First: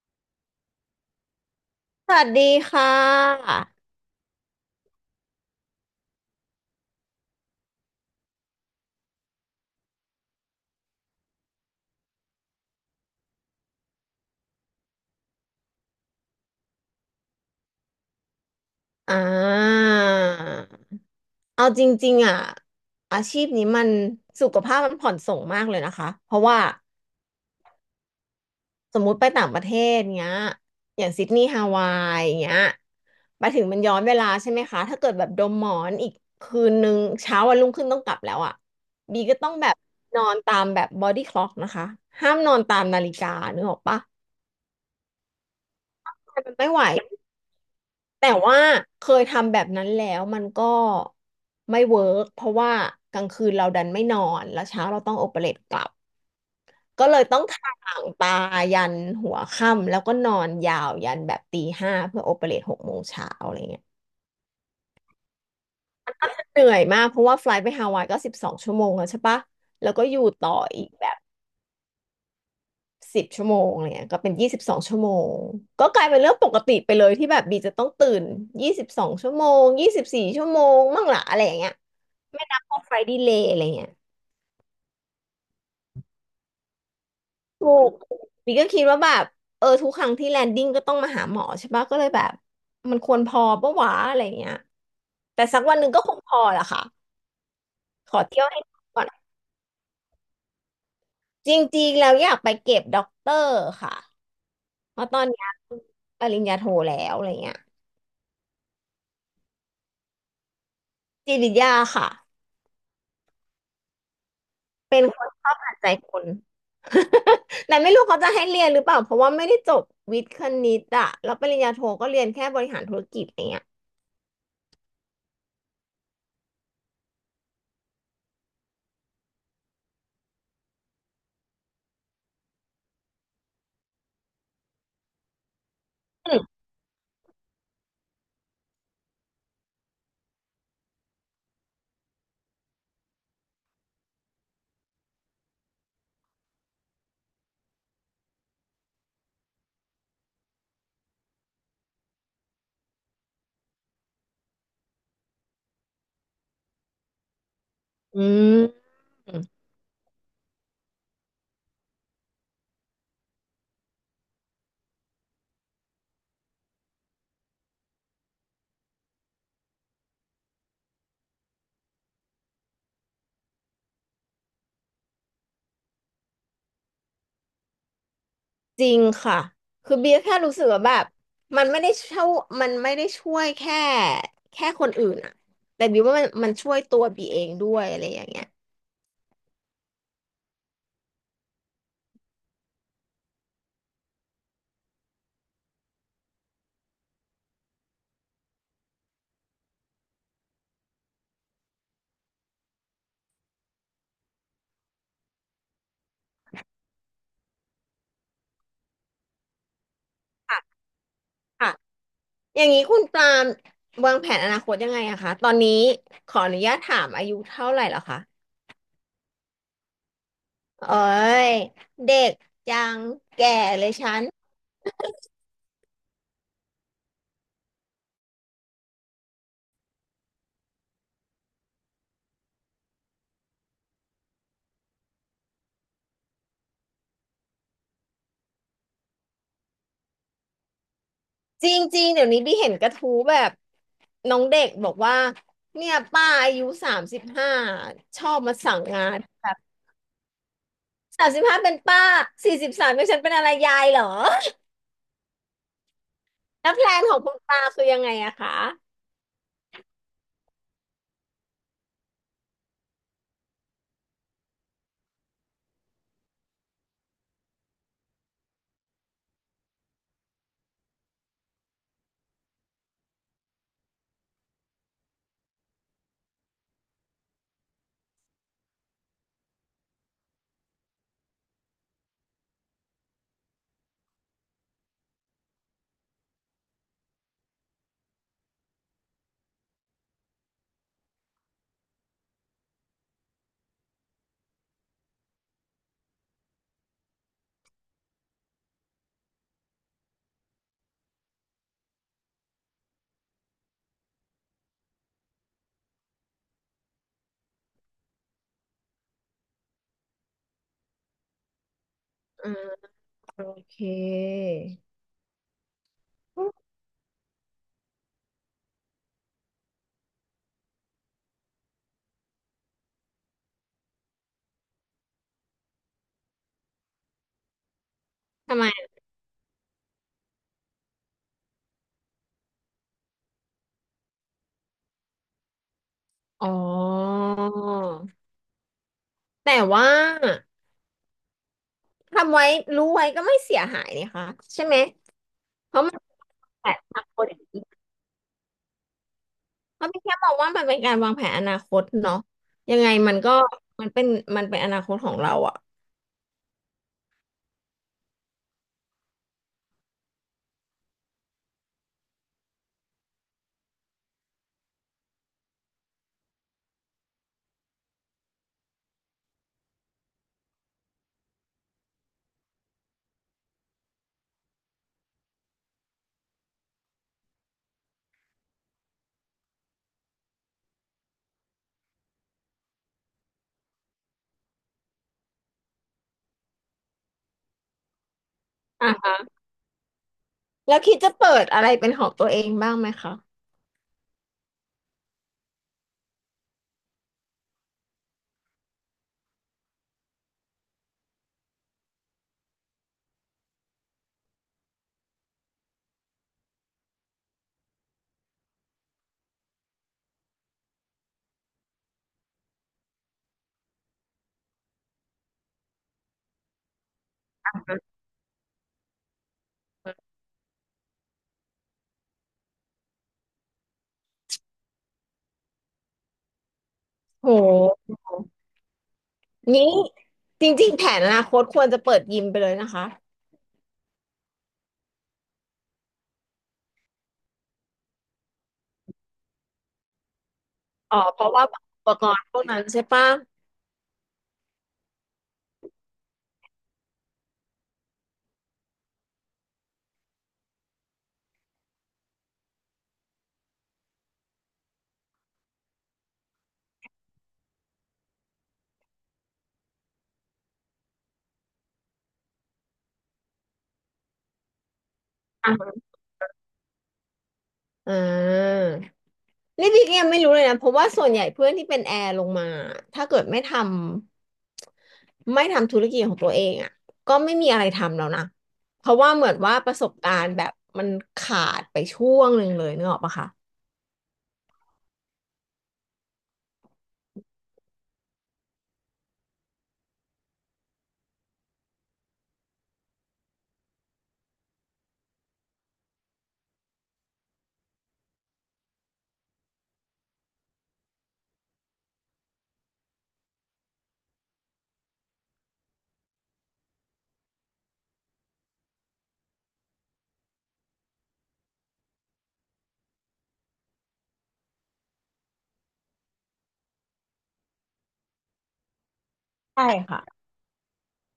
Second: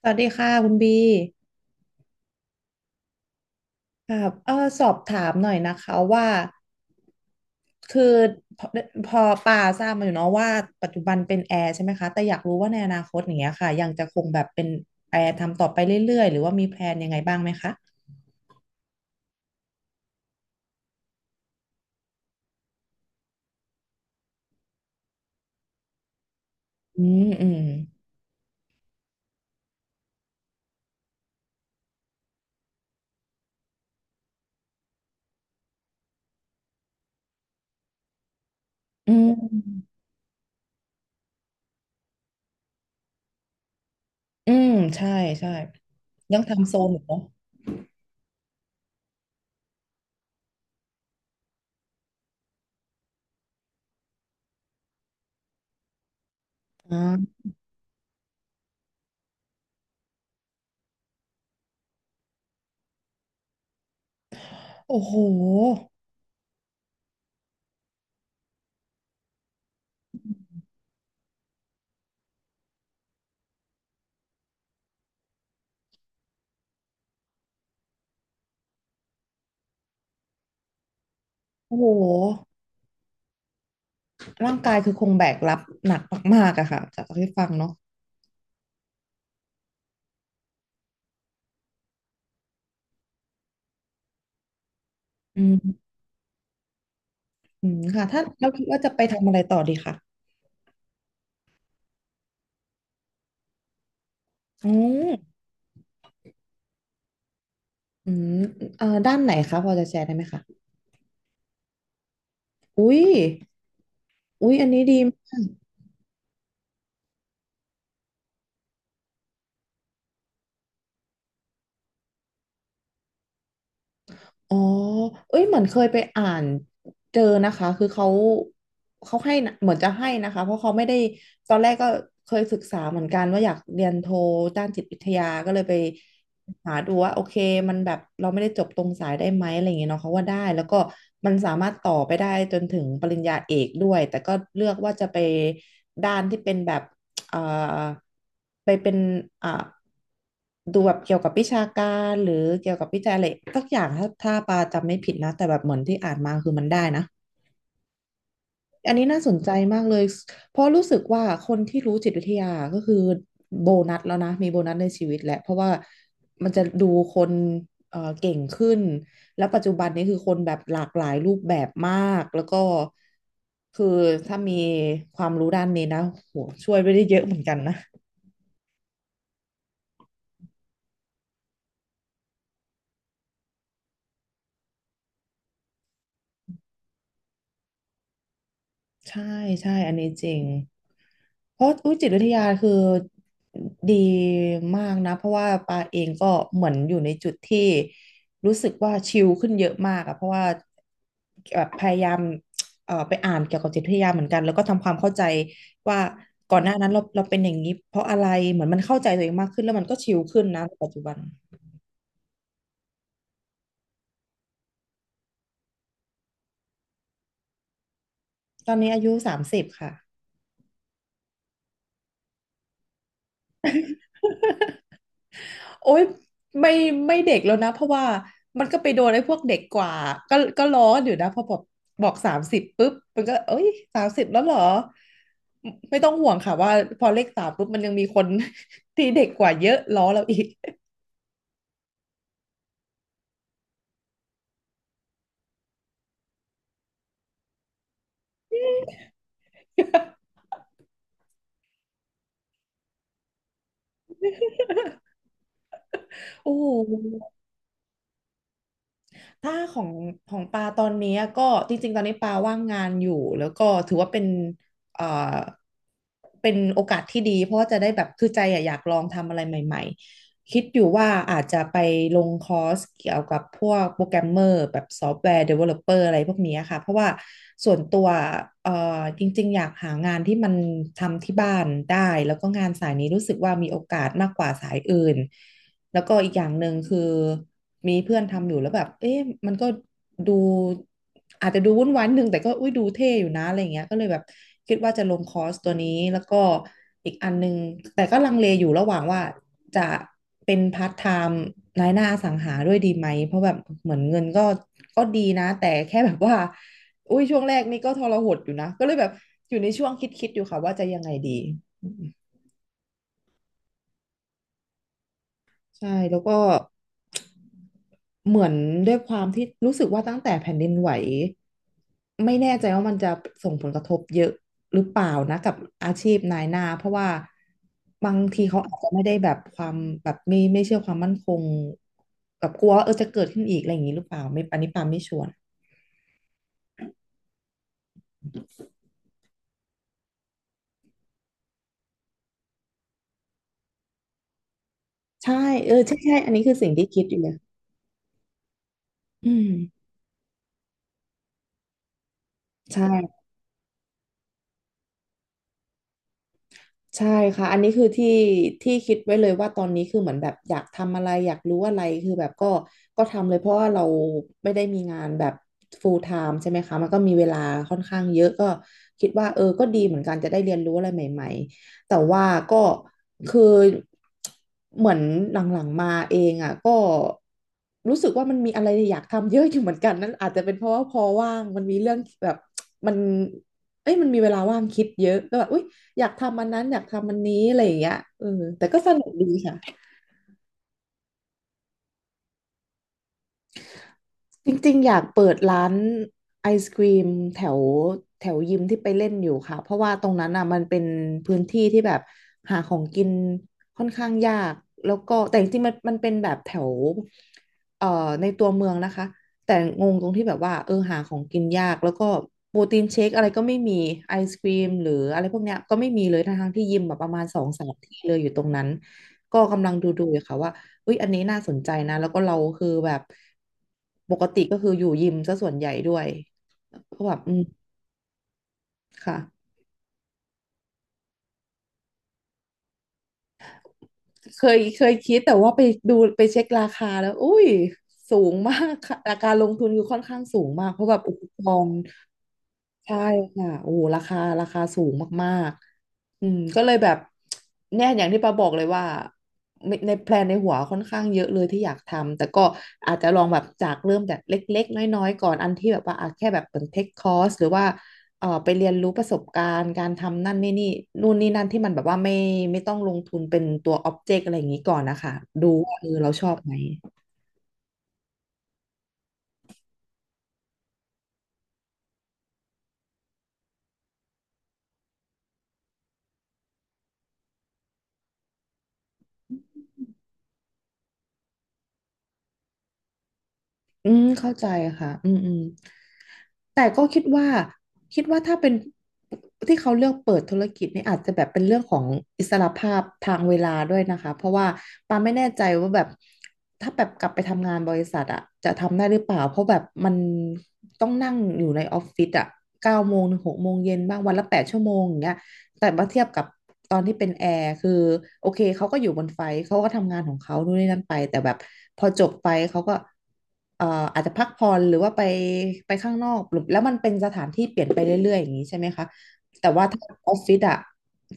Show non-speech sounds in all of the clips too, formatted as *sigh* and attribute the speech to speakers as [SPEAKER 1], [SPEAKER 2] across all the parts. [SPEAKER 1] สวัสดีค่ะคุณบี
[SPEAKER 2] สวัสดีค่ะ
[SPEAKER 1] ครับสอบถามหน่อยนะคะว่าคือพอพอป่าทราบมาอยู่เนาะว่าปัจจุบันเป็นแอร์ใช่ไหมคะแต่อยากรู้ว่าในอนาคตอย่างเงี้ยค่ะยังจะคงแบบเป็นแอร์ทำต่อไปเรื่อยๆหรือว่ามีแพลนยังไงบ้างไหมคะ
[SPEAKER 2] อ่าเอาจริงๆอ่ะอาชีพนี้มันสุขภาพมันผ่อนส่งมากเลยนะคะ เพราะว่า
[SPEAKER 1] อืมอืม
[SPEAKER 2] สมมุติไปต่างประเทศเงี้ยอย่างซิดนีย์ฮาวายเงี้ยไปถึงมันย้อนเวลาใช่ไหมคะถ้าเกิดแบบดมหมอนอีกคืนนึงเช้าวันรุ่งขึ้นต้องกลับแล้วอ่ะ
[SPEAKER 1] อื
[SPEAKER 2] บีก็ต้องแบบ
[SPEAKER 1] ม
[SPEAKER 2] นอนตามแบบบอดี้คล็อกนะคะห้ามนอนตามนาฬิกานึกออกปะ
[SPEAKER 1] อืมใช่ใช่ยั
[SPEAKER 2] มั
[SPEAKER 1] ง
[SPEAKER 2] น
[SPEAKER 1] ทำ
[SPEAKER 2] ไม่
[SPEAKER 1] โซ
[SPEAKER 2] ไหว
[SPEAKER 1] นอยู่เนาะ
[SPEAKER 2] แต่ว่าเคยทำแบบนั้นแล้วมันก็ไม่เวิร์กเพราะว่ากลางคืนเราดันไม่นอนแล้วเช้าเราต้องโอเปเรตกลับ
[SPEAKER 1] อ่
[SPEAKER 2] ก็เลยต้อ
[SPEAKER 1] า
[SPEAKER 2] งถ่างตายันหัวค่ำแล้วก็นอนยาวยันแบบตี 5เพื่อโอเปเรต6 โมงเช้าอะไรเงี้ย
[SPEAKER 1] โอ้โห
[SPEAKER 2] เหนื่อยมากเพราะว่าไฟลท์ไปฮาวายก็สิบสองชั่วโมงแล้วใช่ปะแล้วก็อยู่ต่ออีกแบบ 10 ชั่วโมงอะไรเงี้ยก็เป็นยี่สิบสองชั่วโมงก็กลายเป็นเรื่องปกติไปเลยที่แบบบีจะต้องตื่นยี่สิบสองชั่วโมง24 ชั่วโมงมั่งละอะไรอย่างเงี้ย
[SPEAKER 1] โอ้โห
[SPEAKER 2] ไม่นับพวกไฟดีเลย์อะไรเงี้ย
[SPEAKER 1] ร่างกายคือคงแบกรับหนักมากๆอะค่ะจากที่ฟัง
[SPEAKER 2] ถู
[SPEAKER 1] เนาะ
[SPEAKER 2] กบีก็คิดว่าแบบเออทุกครั้งที่แลนดิ้งก็ต้องมาหาหมอใช่ปะก็เลยแบบมันควรพอปะวะอะไรเงี้ย
[SPEAKER 1] อื
[SPEAKER 2] แต่สักวันหนึ่
[SPEAKER 1] ม
[SPEAKER 2] งก็คงพอแหละค่ะ
[SPEAKER 1] อืมค่ะ
[SPEAKER 2] ข
[SPEAKER 1] ถ้า
[SPEAKER 2] อเที่ย
[SPEAKER 1] เรา
[SPEAKER 2] วให้
[SPEAKER 1] คิดว่าจะไป
[SPEAKER 2] ก่อน
[SPEAKER 1] ทำอะไรต่อดีค่ะ
[SPEAKER 2] จริงๆแล้วอยากไปเก็บด็อกเตอร์ค่ะ
[SPEAKER 1] อื
[SPEAKER 2] เพราะตอน
[SPEAKER 1] ม
[SPEAKER 2] เนี้ยปริญญาโทแล้วอะไรเงี้ย
[SPEAKER 1] อืมด้านไหนคะพอจะแชร์ได้ไหมคะ
[SPEAKER 2] จิตวิทยาค่ะ
[SPEAKER 1] อุ้ยอุ้ยอันนี้ดี
[SPEAKER 2] เป็น
[SPEAKER 1] ม
[SPEAKER 2] คน
[SPEAKER 1] า
[SPEAKER 2] ชอบ
[SPEAKER 1] ก
[SPEAKER 2] อ่านใจคน *laughs* แต่ไม่รู้เขาจะให้เรียนหรือเปล่าเพราะว่าไม่ได้จบวิทย์คณิตอะแล้วปริญญาโทก็เรียนแค่บริหารธุรกิจอะไรเงี้ย
[SPEAKER 1] อ๋อเอ้ยเหมือนเคยไปอ่านเจอนะคะคือเขาให้นะเหมือนจะให้นะคะ เพราะเขาไม่ได้ตอนแรกก็เคยศึกษาเหมือนกันว่าอยากเรียนโทด้านจิตวิทยาก็เลยไป
[SPEAKER 2] อ
[SPEAKER 1] หาดูว่าโอเคมันแบบเราไม่ได้จบตรงสายได้ไหมอะไรอย่างเงี้ยเนาะเขาว่าได้แล้วก็มันสามารถต่อไปได้จนถึงปริญญาเอกด้วยแต่ก็เลือกว่าจะไปด้านที่เป็นแบบ เอ่อไปเป็นอ่าดูแบบเกี่ยวกับวิชาการหรือเกี่ยวกับวิจัยอะไรสักอย่างถ้าปาจำไม่ผิดนะแต่แบบเหมือนที่อ่านมาคือมันได้นะ
[SPEAKER 2] ืม
[SPEAKER 1] อันนี้น่าส
[SPEAKER 2] อื
[SPEAKER 1] น
[SPEAKER 2] ม
[SPEAKER 1] ใจมากเลยเพราะรู้สึกว่าคนที่รู้จิตวิทยาก็คือโบนัสแล้วนะมีโบนัสในชีวิตแหละเพราะว่ามันจะดูคนเก่งขึ้นแล้วปัจจุบันนี้คือคนแบบหลากหลายรูปแบบมากแล้วก็คือถ้ามีความรู้ด้านนี้นะโหช่วยไปได้เยอะเหมือนกันนะ
[SPEAKER 2] จริงค่ะคือเบียร์แค่รู้สึกว่าแบบมันไม่ได้ช่วยมันไม่ได้ช่วยแค่คนอื่นอะแต่เบียร์ว่ามันมันช่วยตัวบีเองด้วยอะไรอย่างเงี้ย
[SPEAKER 1] ใช่ใช่อันนี้จริงเพราะอุยจิตวิทยาคือดีมากนะเพราะว่าปาเองก็เหมือนอยู่ในจุดที่รู้สึกว่าชิลขึ้นเยอะมากอะเพราะว่าแบบพยายามไปอ่านเกี่ยวกับจิตวิทยาเหมือนกันแล้วก็ทำความเข้าใจว่าก่อนหน้านั้นเราเป็นอย่างนี้เพราะอะไรเหมือนมันเข้าใจตัวเองมากขึ้นแล้วมันก็ชิลขึ้นนะ
[SPEAKER 2] ค่ะ
[SPEAKER 1] ในปัจจุบัน
[SPEAKER 2] ค่ะอย่างนี้คุณปรามวางแผนอนาคตยังไงอะคะตอนนี้ขออนุญาตถามอายุเท่าไหร่แล้วคะ
[SPEAKER 1] ตอนนี้อายุสามสิบค่ะ
[SPEAKER 2] โอ้ยเด็กยังแก่เลยฉัน
[SPEAKER 1] โอ๊ยไม่ไม่เด็กแล้วนะเพราะว่ามันก็ไปโดนไอ้พวกเด็กกว่าก็ร้อนอยู่นะพอบอกสามสิบปุ๊บมันก็เอ้ยสามสิบแล้วเหรอไม่ต้องห่วงค่ะว่าพอเลขสามปุ๊บมันยังมีคน *laughs* ที่เด็กกว่าเยอะล้อเราอีก
[SPEAKER 2] จริงๆเดี๋ยวนี้พี่เห็นกระทู้แบบน้องเด็กบอกว่าเนี่ยป้าอายุสามสิบห้าชอบมาสั่งงานแบบสามสิบห้าเป็นป้า43เป็นฉันเป็นอะไรยายเหรอ
[SPEAKER 1] *laughs* โอ้โ
[SPEAKER 2] แล้วแพลนของคุ
[SPEAKER 1] ห
[SPEAKER 2] ณตาคือยังไงอะคะ
[SPEAKER 1] ถ้าของของปาตอนนี้ก็จริงๆตอนนี้ปาว่างงานอยู่แล้วก็ถือว่าเป็นเอ่อเป็นโอกาสที่ดีเพราะว่าจะได้แบบคือใจอะอยากลองทำอะไรใหม่ๆคิดอยู่ว่าอาจจะไปลงคอร์สเกี่ยวกับพวกโปรแกรมเมอร์แบบซอฟต์แวร์เดเวลลอปเปอร์อะไรพวกนี้ค่ะเพราะว่าส่วนตัวจริงๆอยากหางานที่มันทำที่บ้านได้แล้วก็งานสายนี้รู้สึกว่ามีโอกาสมากกว่าสายอื่น แล้วก็อีกอย่างหนึ่งคือมีเพื่อนทำอยู่แล้วแบบเอ๊ะมันก็ดูอาจจะดูวุ่นวายนิดนึงแต่ก็อุ้ยดูเท่อยู่นะอะไรอย่างเงี้ยก็เลยแบบคิดว่าจะลงคอร์สตัวนี้แล้วก็อีกอันนึงแต่ก็ลังเลอยู่ระหว่างว่าจะเป็นพาร์ทไทม์นายหน้าอสังหาด้วยดีไหมเพราะแบบเหมือนเงินก็ดีนะแต่แค่แบบว่าอุ้ยช่วงแรกนี่ก็ทรหดอยู่นะก็เลยแบบอยู่ในช่วงคิดๆอยู่ค่ะว่าจะยังไงดี
[SPEAKER 2] อ่าโอเค
[SPEAKER 1] ใช่แล้วก็เหมือนด้วยความที่รู้สึกว่าตั้งแต่แผ่นดินไหวไม่แน่ใจว่ามันจะส่งผลกระทบเยอะหรือเปล่านะกับอาชีพนายหน้าเพราะว่าบางที
[SPEAKER 2] ทำ
[SPEAKER 1] เขา
[SPEAKER 2] ไม
[SPEAKER 1] อาจจะไม่ได้แบบความแบบไม่เชื่อความมั่นคงแบบกลัวว่าเออจะเกิดขึ้นอีกอะไรอย่างนี้หรือเปล่าไม่อันนี้ปาไม่ชัวร์
[SPEAKER 2] อ๋อแต่ว่าทำไว้รู้ไว้ก็ไม่เสียหายนะคะใช่ไหม
[SPEAKER 1] ใช่เอ
[SPEAKER 2] เพ
[SPEAKER 1] อ
[SPEAKER 2] ราะมั
[SPEAKER 1] ใช่
[SPEAKER 2] น
[SPEAKER 1] ใช่อันนี้คือ
[SPEAKER 2] แป
[SPEAKER 1] สิ่ง
[SPEAKER 2] ด
[SPEAKER 1] ที่
[SPEAKER 2] พั
[SPEAKER 1] คิด
[SPEAKER 2] น
[SPEAKER 1] อ
[SPEAKER 2] ค
[SPEAKER 1] ยู่
[SPEAKER 2] น
[SPEAKER 1] เลยอืม
[SPEAKER 2] ก็พี่แค่มองว่ามันเป็นการวางแผนอนาคตเนาะยังไงมัน
[SPEAKER 1] ใช่
[SPEAKER 2] ก็มันเป็นมันเป็นอนาคตของเราอะ
[SPEAKER 1] ใช่ค่ะอันนี้คือที่ที่คิดไว้เลยว่าตอนนี้คือเหมือนแบบอยากทำอะไรอยากรู้อะไรคือแบบก็ทำเลยเพราะว่าเราไม่ได้มีงานแบบ full time ใช่ไหมคะมันก็มีเวลาค่อนข้างเยอะก็คิดว่าเออก็ดีเหมือนกันจะได้เรียนรู้อะไรใหม่ๆแต่ว่าก็คือเหมือนหลังๆมาเองอ่ะก็รู้สึกว่ามันมีอะไรอยากทำเยอะอยู่เหมือนกันนั่นอาจจะเป็นเพราะว่าพอว่างมันมีเรื่องแบบมันเอ้ยมันมีเวลาว่างคิดเยอะก็แบบอุ้ย อยากทำอันนั้นอยากทำอันนี้อะไรอย่างเงี้ยแต่ก็
[SPEAKER 2] อ
[SPEAKER 1] สนุก
[SPEAKER 2] ่ะ
[SPEAKER 1] ดีค่ะ
[SPEAKER 2] แล้วคิดจะเปิดอะไรเป็นของตัวเองบ้างไหมคะ
[SPEAKER 1] จริงๆอยากเปิดร้านไอศกรีมแถวแถวยิมที่ไปเล่นอยู่ค่ะเพราะว่าตรงนั้นอ่ะมันเป็นพื้นที่ที่แบบหาของกินค่อนข้างยากแล้วก็แต่จริงๆมันเป็นแบบแถวเอ่อในตัวเมืองนะคะแต่งงตรงที่แบบว่าเออหาของกินยากแล้วก็โปรตีนเชคอะไรก็ไม่มีไอศกรีมหรืออะไรพวกเนี้ยก็ไม่มีเลยทั้งๆที่ยิมแบบประมาณสองสามที่เลยอยู่ตรงนั้นก็กำลังดูๆอยู่ค่ะว่า อุ๊ยอันนี้น่าสนใจนะแล้วก็เราคือแบบปกติก็คืออยู่ยิมซะส่วนใหญ่ด้วยก็แบบ
[SPEAKER 2] โ
[SPEAKER 1] อืม
[SPEAKER 2] ห
[SPEAKER 1] ค่ะ
[SPEAKER 2] นี้จริงๆแผนอนาคตควรจะเปิดยิมไปเลยนะคะ
[SPEAKER 1] เคยคิดแต่ว่าไปดูไปเช็คราคาแล้วอุ้ยสูงมากค่ะการลงทุนคือค่อนข้างสูงมากเพราะแบ
[SPEAKER 2] อ๋อ
[SPEAKER 1] บอุ
[SPEAKER 2] เพ
[SPEAKER 1] ป
[SPEAKER 2] ราะ
[SPEAKER 1] ก
[SPEAKER 2] ว่า
[SPEAKER 1] รณ์
[SPEAKER 2] อุปกรณ์พวกนั้นใช่
[SPEAKER 1] ใช่
[SPEAKER 2] ปะ
[SPEAKER 1] ค่ะโอ้โหราคาสูงมากๆอืมก็เลยแบบเนี่ยอย่างที่ปาบอกเลยว่าในแพลนในหัวค่อนข้างเยอะเลยที่อยากทำแต่ก็อาจจะลองแบบจากเริ่มจากเล็กๆน้อยๆก่อนอันที่แบบว่าอ่ะแค่แบบเป็นเทคคอร์สหรือว่าไปเรียนรู้ประสบการณ์การทำนั่นนี่นู่นนี่นั่นที่มันแบบว่าไม่ต้องลงทุนเป็นตัวออบเจกต์อะไรอย่างนี้ก่อนนะคะดูว่าเออ
[SPEAKER 2] อ
[SPEAKER 1] เราชอบไหม
[SPEAKER 2] ่า นี่พี่ก็ยังไม่รู้เลยนะเพราะว่าส่วนใหญ่เพื่อนที่เป็นแอร์ลงมาถ้าเกิดไม่ทำธุรกิจของตัวเองอ่ะก็ไม่มีอะไรทำแล้วนะเพราะว่าเหมือนว่าประสบการณ์แบบมันขาดไปช่วงหนึ่งเลยนึกออกปะคะ
[SPEAKER 1] อืมเข้าใจค่ะอืมอืมแต่ก็คิดว่าคิดว่าถ้าเป็นที่เขาเลือกเปิดธุรกิจนี่อาจจะแบบเป็นเรื่องของอิสรภาพทางเวลาด้วยนะคะเพราะว่าปาไม่แน่ใจว่าแบบถ้าแบบกลับไปทำงานบริษัทอะจะทำได้หรือเปล่าเพราะแบบมันต้องนั่งอยู่ในออฟฟิศอะ9 โมงถึง 6 โมงเย็นบ้างวันละ8 ชั่วโมงอย่างเงี้ย แต่มาเทียบกับตอนที่เป็นแอร์คือโอเคเขาก็อยู่บนไฟท์เขาก็ทำงานของเขานู่นนี่นั่นไปแต่แบบพอจบไปเขาก็เอ่ออาจจะพักผ่อนหรือว่าไปข้างนอกหรือแล้วมันเป็นสถานที่เปลี่ยนไปเรื่อยๆอย่างนี้ใช่ไหมคะแต่
[SPEAKER 2] ใช่
[SPEAKER 1] ว่าถ้า
[SPEAKER 2] ค่ะ
[SPEAKER 1] ออฟฟิศอะ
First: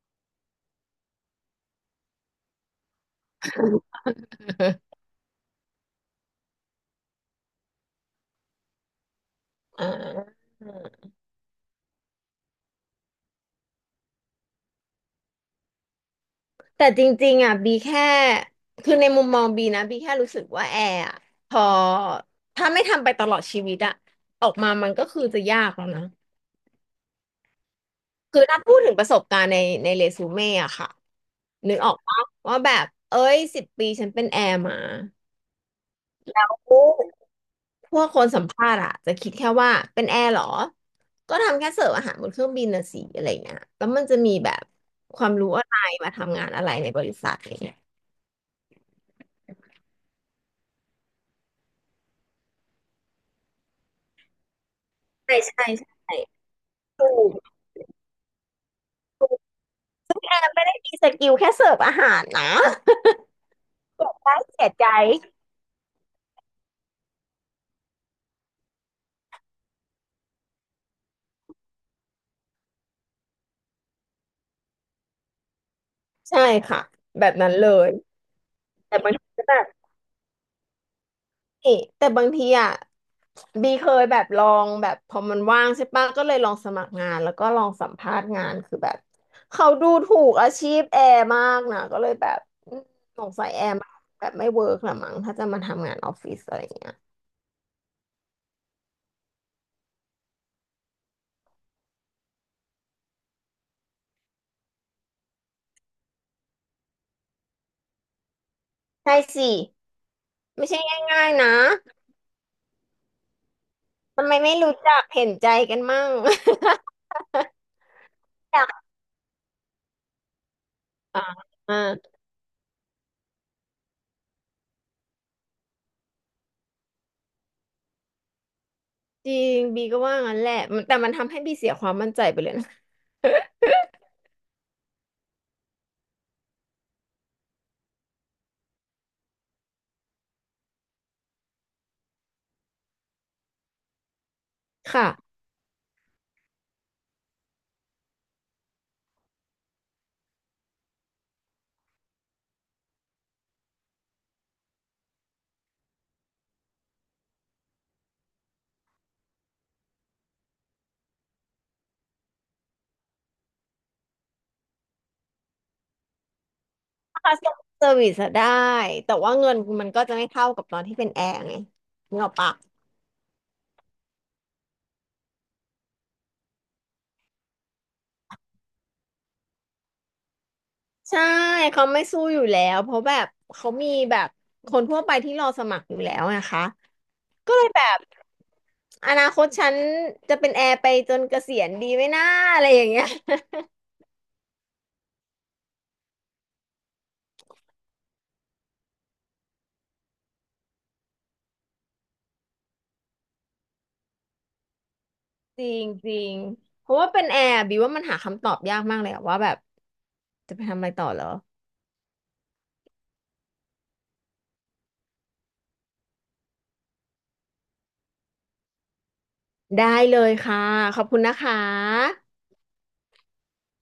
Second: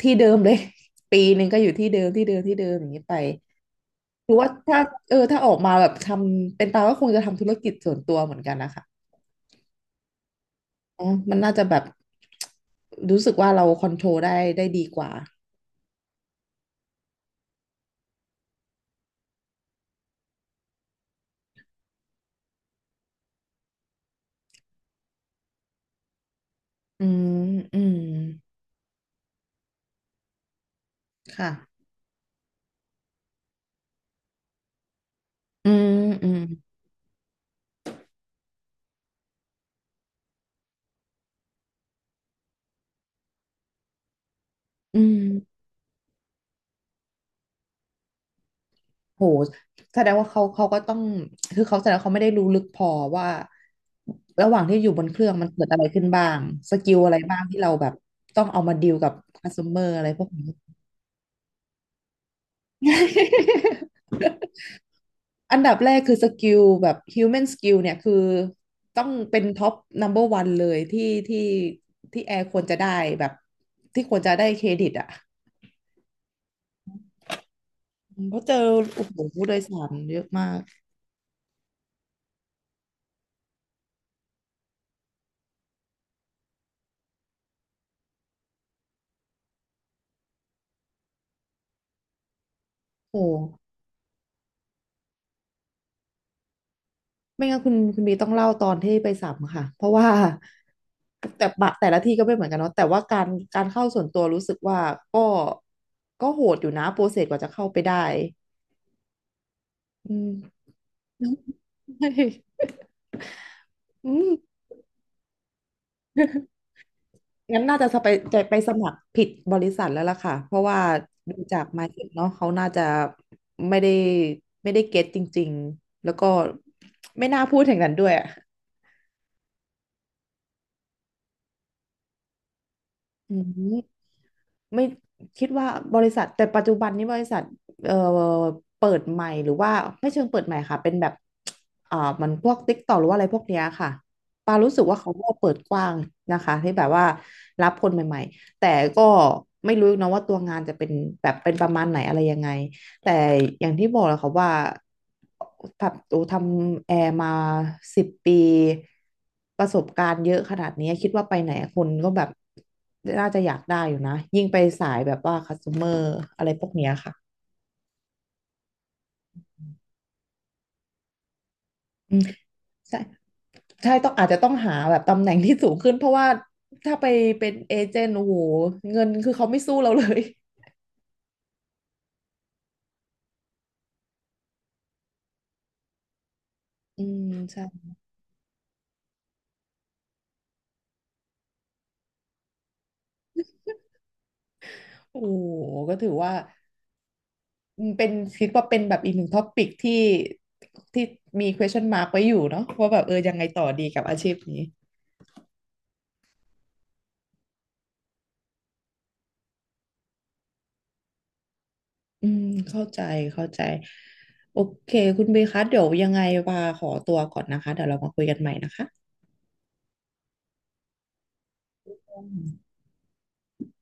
[SPEAKER 1] ที่เดิมเลย *laughs* ปีหนึ่งก็อยู่ที่เดิมที่เดิมที่เดิมอย่างนี้ไปคือว่าถ้าเออถ้าออกมาแบบทำเป็นตาก็คงจะทำธุรกิจส่วนตัวเหมือนกันนะคะ
[SPEAKER 2] อ่า
[SPEAKER 1] อ๋อมันน่าจะแบบรู้สึกว่าเราคอนโทรลได้ดีกว่า
[SPEAKER 2] แต่จริงๆอ่ะบีแค่คือในมุมมองบีนะบีแค่รู้สึกว่าแอร์อะพอถ้าไม่ทำไปตลอดชีวิตอะออกมามันก็คือจะยากแล้วนะ
[SPEAKER 1] อืมอืม
[SPEAKER 2] คือถ้าพูดถึงประสบการณ์ในเรซูเม่อะค่ะ
[SPEAKER 1] ค่ะ
[SPEAKER 2] นึกออกปะว่าแบบเอ้ย10 ปีฉันเป็นแอร์มา
[SPEAKER 1] อืมอืม
[SPEAKER 2] โอ้พวกคนสัมภาษณ์อะจะคิดแค่ว่าเป็นแอร์เหรอก็ทำแค่เสิร์ฟอาหารบนเครื่องบินนะสิอะไรเงี้ยแล้วมันจะมีแบบ
[SPEAKER 1] อื
[SPEAKER 2] ความรู้
[SPEAKER 1] ม
[SPEAKER 2] อะไรมาทำงานอะไรในบริษัทอะไรเงี้ย
[SPEAKER 1] โหแสดงว่าเขาก็ต้องคือเขาแสดงว่าเขาไม่ได้รู้ลึกพอว่าระหว่างที่อยู่บนเครื่อง
[SPEAKER 2] ใช่
[SPEAKER 1] มันเกิ
[SPEAKER 2] ใช่
[SPEAKER 1] ดอะไรขึ้น
[SPEAKER 2] ใช่
[SPEAKER 1] บ้างสกิล
[SPEAKER 2] ถู
[SPEAKER 1] อะไรบ้าง
[SPEAKER 2] ก
[SPEAKER 1] ที่เราแบบต้องเอามาดีลกับ
[SPEAKER 2] ถูก
[SPEAKER 1] คัสเตอร์อะไรพวกนี้
[SPEAKER 2] แต่ไม่ได้มีสกิลแค่เสิร์ฟอาหารนะเสี
[SPEAKER 1] *laughs*
[SPEAKER 2] ยใจเสียใจ
[SPEAKER 1] อันดับแรกคือสกิลแบบ human skill เนี่ยคือต้องเป็นท็อป number one เบอร์วันเลยที่ที่แอร์ควรจะได้แบบที่ควรจะได้เครดิตอ่ะ
[SPEAKER 2] ใช่ค่ะแบบนั้นเลย
[SPEAKER 1] เพราะเจอ
[SPEAKER 2] แต่
[SPEAKER 1] โอ้
[SPEAKER 2] บาง
[SPEAKER 1] โห
[SPEAKER 2] ทีก็
[SPEAKER 1] ผู้โด
[SPEAKER 2] แบ
[SPEAKER 1] ย
[SPEAKER 2] บ
[SPEAKER 1] สารเยอะมาก
[SPEAKER 2] นี่แต่บางทีอ่ะ บีเคยแบบลองแบบพอมันว่างใช่ปะก็เลยลองสมัครงานแล้วก็ลองสัมภาษณ์งานคือแบบเขาดูถูกอาชีพแอร์มากนะก็เลยแบบอืมส
[SPEAKER 1] โอ้
[SPEAKER 2] งสัยแอร์แบบไม่เวิร์กหละมั้งถ้าจะมาทำงานออฟฟิศอะไรอย่างเงี้ย
[SPEAKER 1] ไม่งั้นคุณบีต้องเล่าตอนที่ไปสัมค่ะเพราะว่าแต่ละที่ก็ไม่เหมือนกันเนาะแต่ว่าการการเข้าส่วนตัวรู้สึกว่าก็ก็โหดอยู่นะโปรเซสกว่าจะเข้าไปได้
[SPEAKER 2] ใช่สิ
[SPEAKER 1] อืม
[SPEAKER 2] ไม่ใช่ง่ายๆนะ
[SPEAKER 1] ใช่อื
[SPEAKER 2] ทำ
[SPEAKER 1] ม
[SPEAKER 2] ไมไม่รู้จักเห็นใจกันมั่ง *laughs*
[SPEAKER 1] งั้นน่าจะจะไป
[SPEAKER 2] อยาก
[SPEAKER 1] สมัครผิดบริษัทแล้วล่ะค่ะเพราะว่า
[SPEAKER 2] อ่า
[SPEAKER 1] ดูจาก
[SPEAKER 2] อ่า
[SPEAKER 1] mindset เนาะเขาน่าจะไม่ได้ไม่ได้เก็ตจริงๆแล้วก็ไม่น่าพูดอย่างนั้นด้วยอะ
[SPEAKER 2] จริงบีก็ว่างั้นแหละมันแต่มันทำให้บีเสียความมั่นใจไปเลยนะ
[SPEAKER 1] อืม ไม่คิดว่าบริษัทแต่ปัจจุบันนี้บริษัทเอ่อเปิดใหม่หรือว่าไม่เชิงเปิดใหม่ค่ะเป็นแบบอ่ามันพวกติ๊กต็อหรือว่าอะไรพวกเนี้ยค่ะปารู้สึกว่าเขาก็
[SPEAKER 2] ค่ะ
[SPEAKER 1] เปิดกว้างนะคะที่แบบว่ารับคนใหม่ๆแต่ก็ไม่รู้นะว่าตัวงานจะเป็นแบบเป็นประมาณไหนอะไรยังไง แต่อย่างที่บอกแหล้วคขาว่าทำแอร์มา10 ปีประสบการณ์เยอะขนาดนี้คิดว่าไปไหนคนก็แบบน่าจะอยากได้อยู่นะยิ่งไปสายแบบว่าคัส t o เ e อร์อะไรพวกเนี้ยค่ะ
[SPEAKER 2] คัสเซอร์วิสได้แต่ว่าเงินมันก็จะไม่เท่ากับตอนที่เป็นแอร์ไง
[SPEAKER 1] อื
[SPEAKER 2] นึก
[SPEAKER 1] ม
[SPEAKER 2] ออกปะ
[SPEAKER 1] ใช่ใช่ต้องอาจจะต้องหาแบบตำแหน่งที่สูงขึ้นเพราะว่าถ้าไปเป็นเอเจนต์โอ้โหเงินคือเขาไม่สู้เราเลย
[SPEAKER 2] ใช่เขาไม่สู้อยู่แล้วเพราะแบบเขามีแบบคนทั่วไปที่รอสมัครอยู่แล้วนะคะ
[SPEAKER 1] *laughs* อืม
[SPEAKER 2] ก็เล
[SPEAKER 1] ใช่
[SPEAKER 2] ยแบบอนาคตฉันจะเป็นแอร์ไปจนเกษียณดีไหมน่าอะไรอย่างเงี้ย *laughs*
[SPEAKER 1] โอ้โหก็ถือว่า อืมเป็นคิดว่าเป็นแบบอีกหนึ่งท็อปิกที่ที่มี question mark ไว้อยู่เนาะว่าแบบเออยังไงต่อดีกับอาชีพนี้
[SPEAKER 2] จริงจริงเพราะว่าเป็นแอร์บิวว่ามันหาคำตอบยากมากเลยอะว่าแบบจะไปทำอะไรต่อเหรอ
[SPEAKER 1] อืมเข้าใจเข้าใจโอเคคุณเบย์คะเดี๋ยวยังไงว่าขอตัวก่อนนะคะเดี๋ยวเรามาคุยกันใหม่นะคะ
[SPEAKER 2] ได้เลยค่ะขอบคุณนะคะ